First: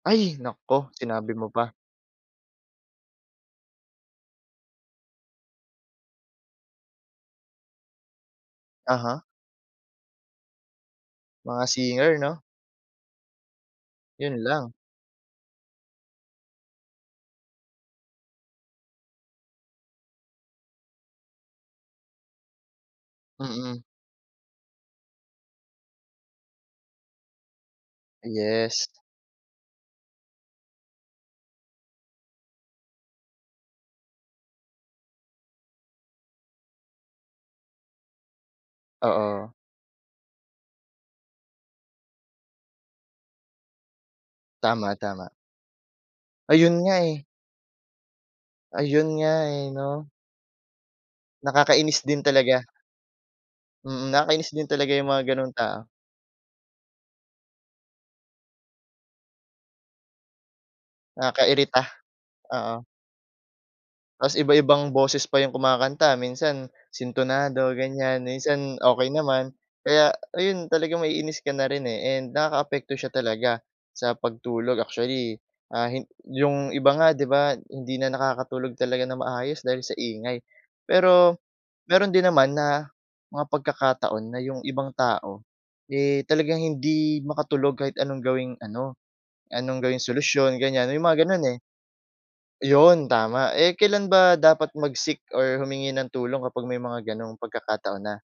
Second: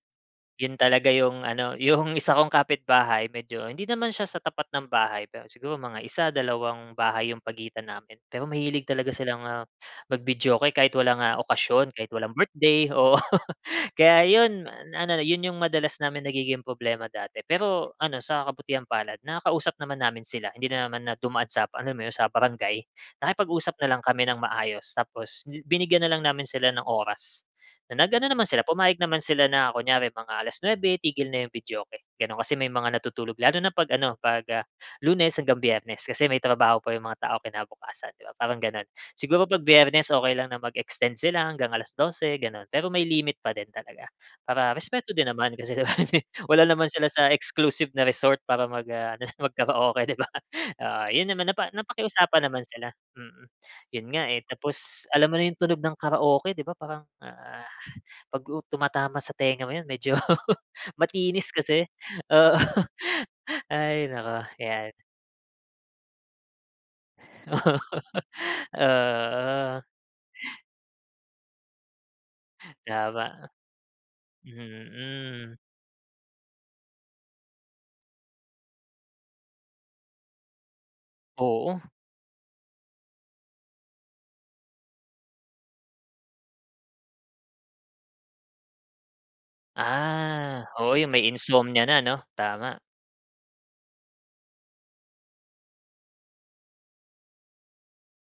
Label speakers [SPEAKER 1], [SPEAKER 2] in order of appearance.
[SPEAKER 1] Ay,
[SPEAKER 2] ‘Yon
[SPEAKER 1] naku!
[SPEAKER 2] talaga
[SPEAKER 1] Sinabi
[SPEAKER 2] yung
[SPEAKER 1] mo pa.
[SPEAKER 2] ano, yung isa kong kapitbahay medyo hindi naman siya sa tapat ng bahay, pero siguro mga isa, dalawang bahay yung pagitan namin. Pero mahilig talaga
[SPEAKER 1] Aha.
[SPEAKER 2] silang, ah, mag-videoke kahit walang, ah,
[SPEAKER 1] Mga
[SPEAKER 2] okasyon kahit
[SPEAKER 1] singer,
[SPEAKER 2] walang
[SPEAKER 1] 'no?
[SPEAKER 2] birthday, oo. Kaya
[SPEAKER 1] Yun
[SPEAKER 2] 'yon
[SPEAKER 1] lang.
[SPEAKER 2] na na 'yon yung madalas namin nagiging problema dati. Pero ano sa kabutihang-palad nakakausap naman namin sila, hindi na naman na dumaan sa, alam mo yun, sa barangay. Nakipag-usap
[SPEAKER 1] Mm.
[SPEAKER 2] na lang kami ng maayos tapos bi binigyan na lang namin sila ng oras, na nag-ano naman sila,
[SPEAKER 1] Yes.
[SPEAKER 2] pumayag naman sila na, kunyari mga alas nuebe, tigil na yung videoke, gano'n. Kasi may mga natutulog, lalo na 'pag-ano, 'pag, ah, Lunes hanggang Biyernes. Kasi may trabaho pa yung mga taong kinabukasan, 'di ba, parang gano'n. Siguro
[SPEAKER 1] Oo.
[SPEAKER 2] 'pag Biyernes okey lang na mag-extend sila hanggang alas dose, gano'n. Pero may limit pa din talaga, para respeto din
[SPEAKER 1] Tama-tama.
[SPEAKER 2] naman kasi di ba, wala
[SPEAKER 1] Ayun
[SPEAKER 2] naman
[SPEAKER 1] nga
[SPEAKER 2] sila
[SPEAKER 1] eh.
[SPEAKER 2] sa exclusive na resort para mag ah
[SPEAKER 1] Ayun nga eh,
[SPEAKER 2] mag-karaoke,
[SPEAKER 1] 'no?
[SPEAKER 2] di ba? Oo, 'yon naman napa
[SPEAKER 1] Nakakainis din
[SPEAKER 2] napakiusapan
[SPEAKER 1] talaga.
[SPEAKER 2] naman sila, mm. 'Yon
[SPEAKER 1] Mm,
[SPEAKER 2] nga eh,
[SPEAKER 1] nakakainis din talaga
[SPEAKER 2] tapos
[SPEAKER 1] yung mga
[SPEAKER 2] alam mo na
[SPEAKER 1] gano'ng
[SPEAKER 2] yung
[SPEAKER 1] tao.
[SPEAKER 2] tunog ng karaoke, di ba parang, ah, 'pag u tumatama sa tenga mo 'yon medyo matinis
[SPEAKER 1] Nakakairita.
[SPEAKER 2] kasi. Oo.
[SPEAKER 1] Oo.
[SPEAKER 2] Ay
[SPEAKER 1] Tapos
[SPEAKER 2] naku,
[SPEAKER 1] iba-ibang
[SPEAKER 2] yan.
[SPEAKER 1] boses pa yung kumakanta, minsan sintunado, ganyan, minsan okey naman.
[SPEAKER 2] Oo.
[SPEAKER 1] Kaya ayun, talagang maiinis ka na rin eh, and nakakaapekto siya
[SPEAKER 2] Tama.
[SPEAKER 1] talaga sa pagtulog. Actually,
[SPEAKER 2] Mm.
[SPEAKER 1] ah, hin yung iba nga, 'di ba, hindi na nakakatulog talaga nang maayos dahil sa ingay. Pero
[SPEAKER 2] Oo.
[SPEAKER 1] meron din naman na mga pagkakataon na yung ibang tao, eh, talagang hindi makatulog kahit anong gawing ano anong gawing solusyon,
[SPEAKER 2] Ah,
[SPEAKER 1] ganyan.
[SPEAKER 2] oo.
[SPEAKER 1] May
[SPEAKER 2] Yung may
[SPEAKER 1] mga gano'n eh.
[SPEAKER 2] insomnia na, 'no? Tama.
[SPEAKER 1] 'Yon tama. Eh, kailan ba dapat mag-seek or humingi ng tulong kapag may mga gano'ng pagkakataon na?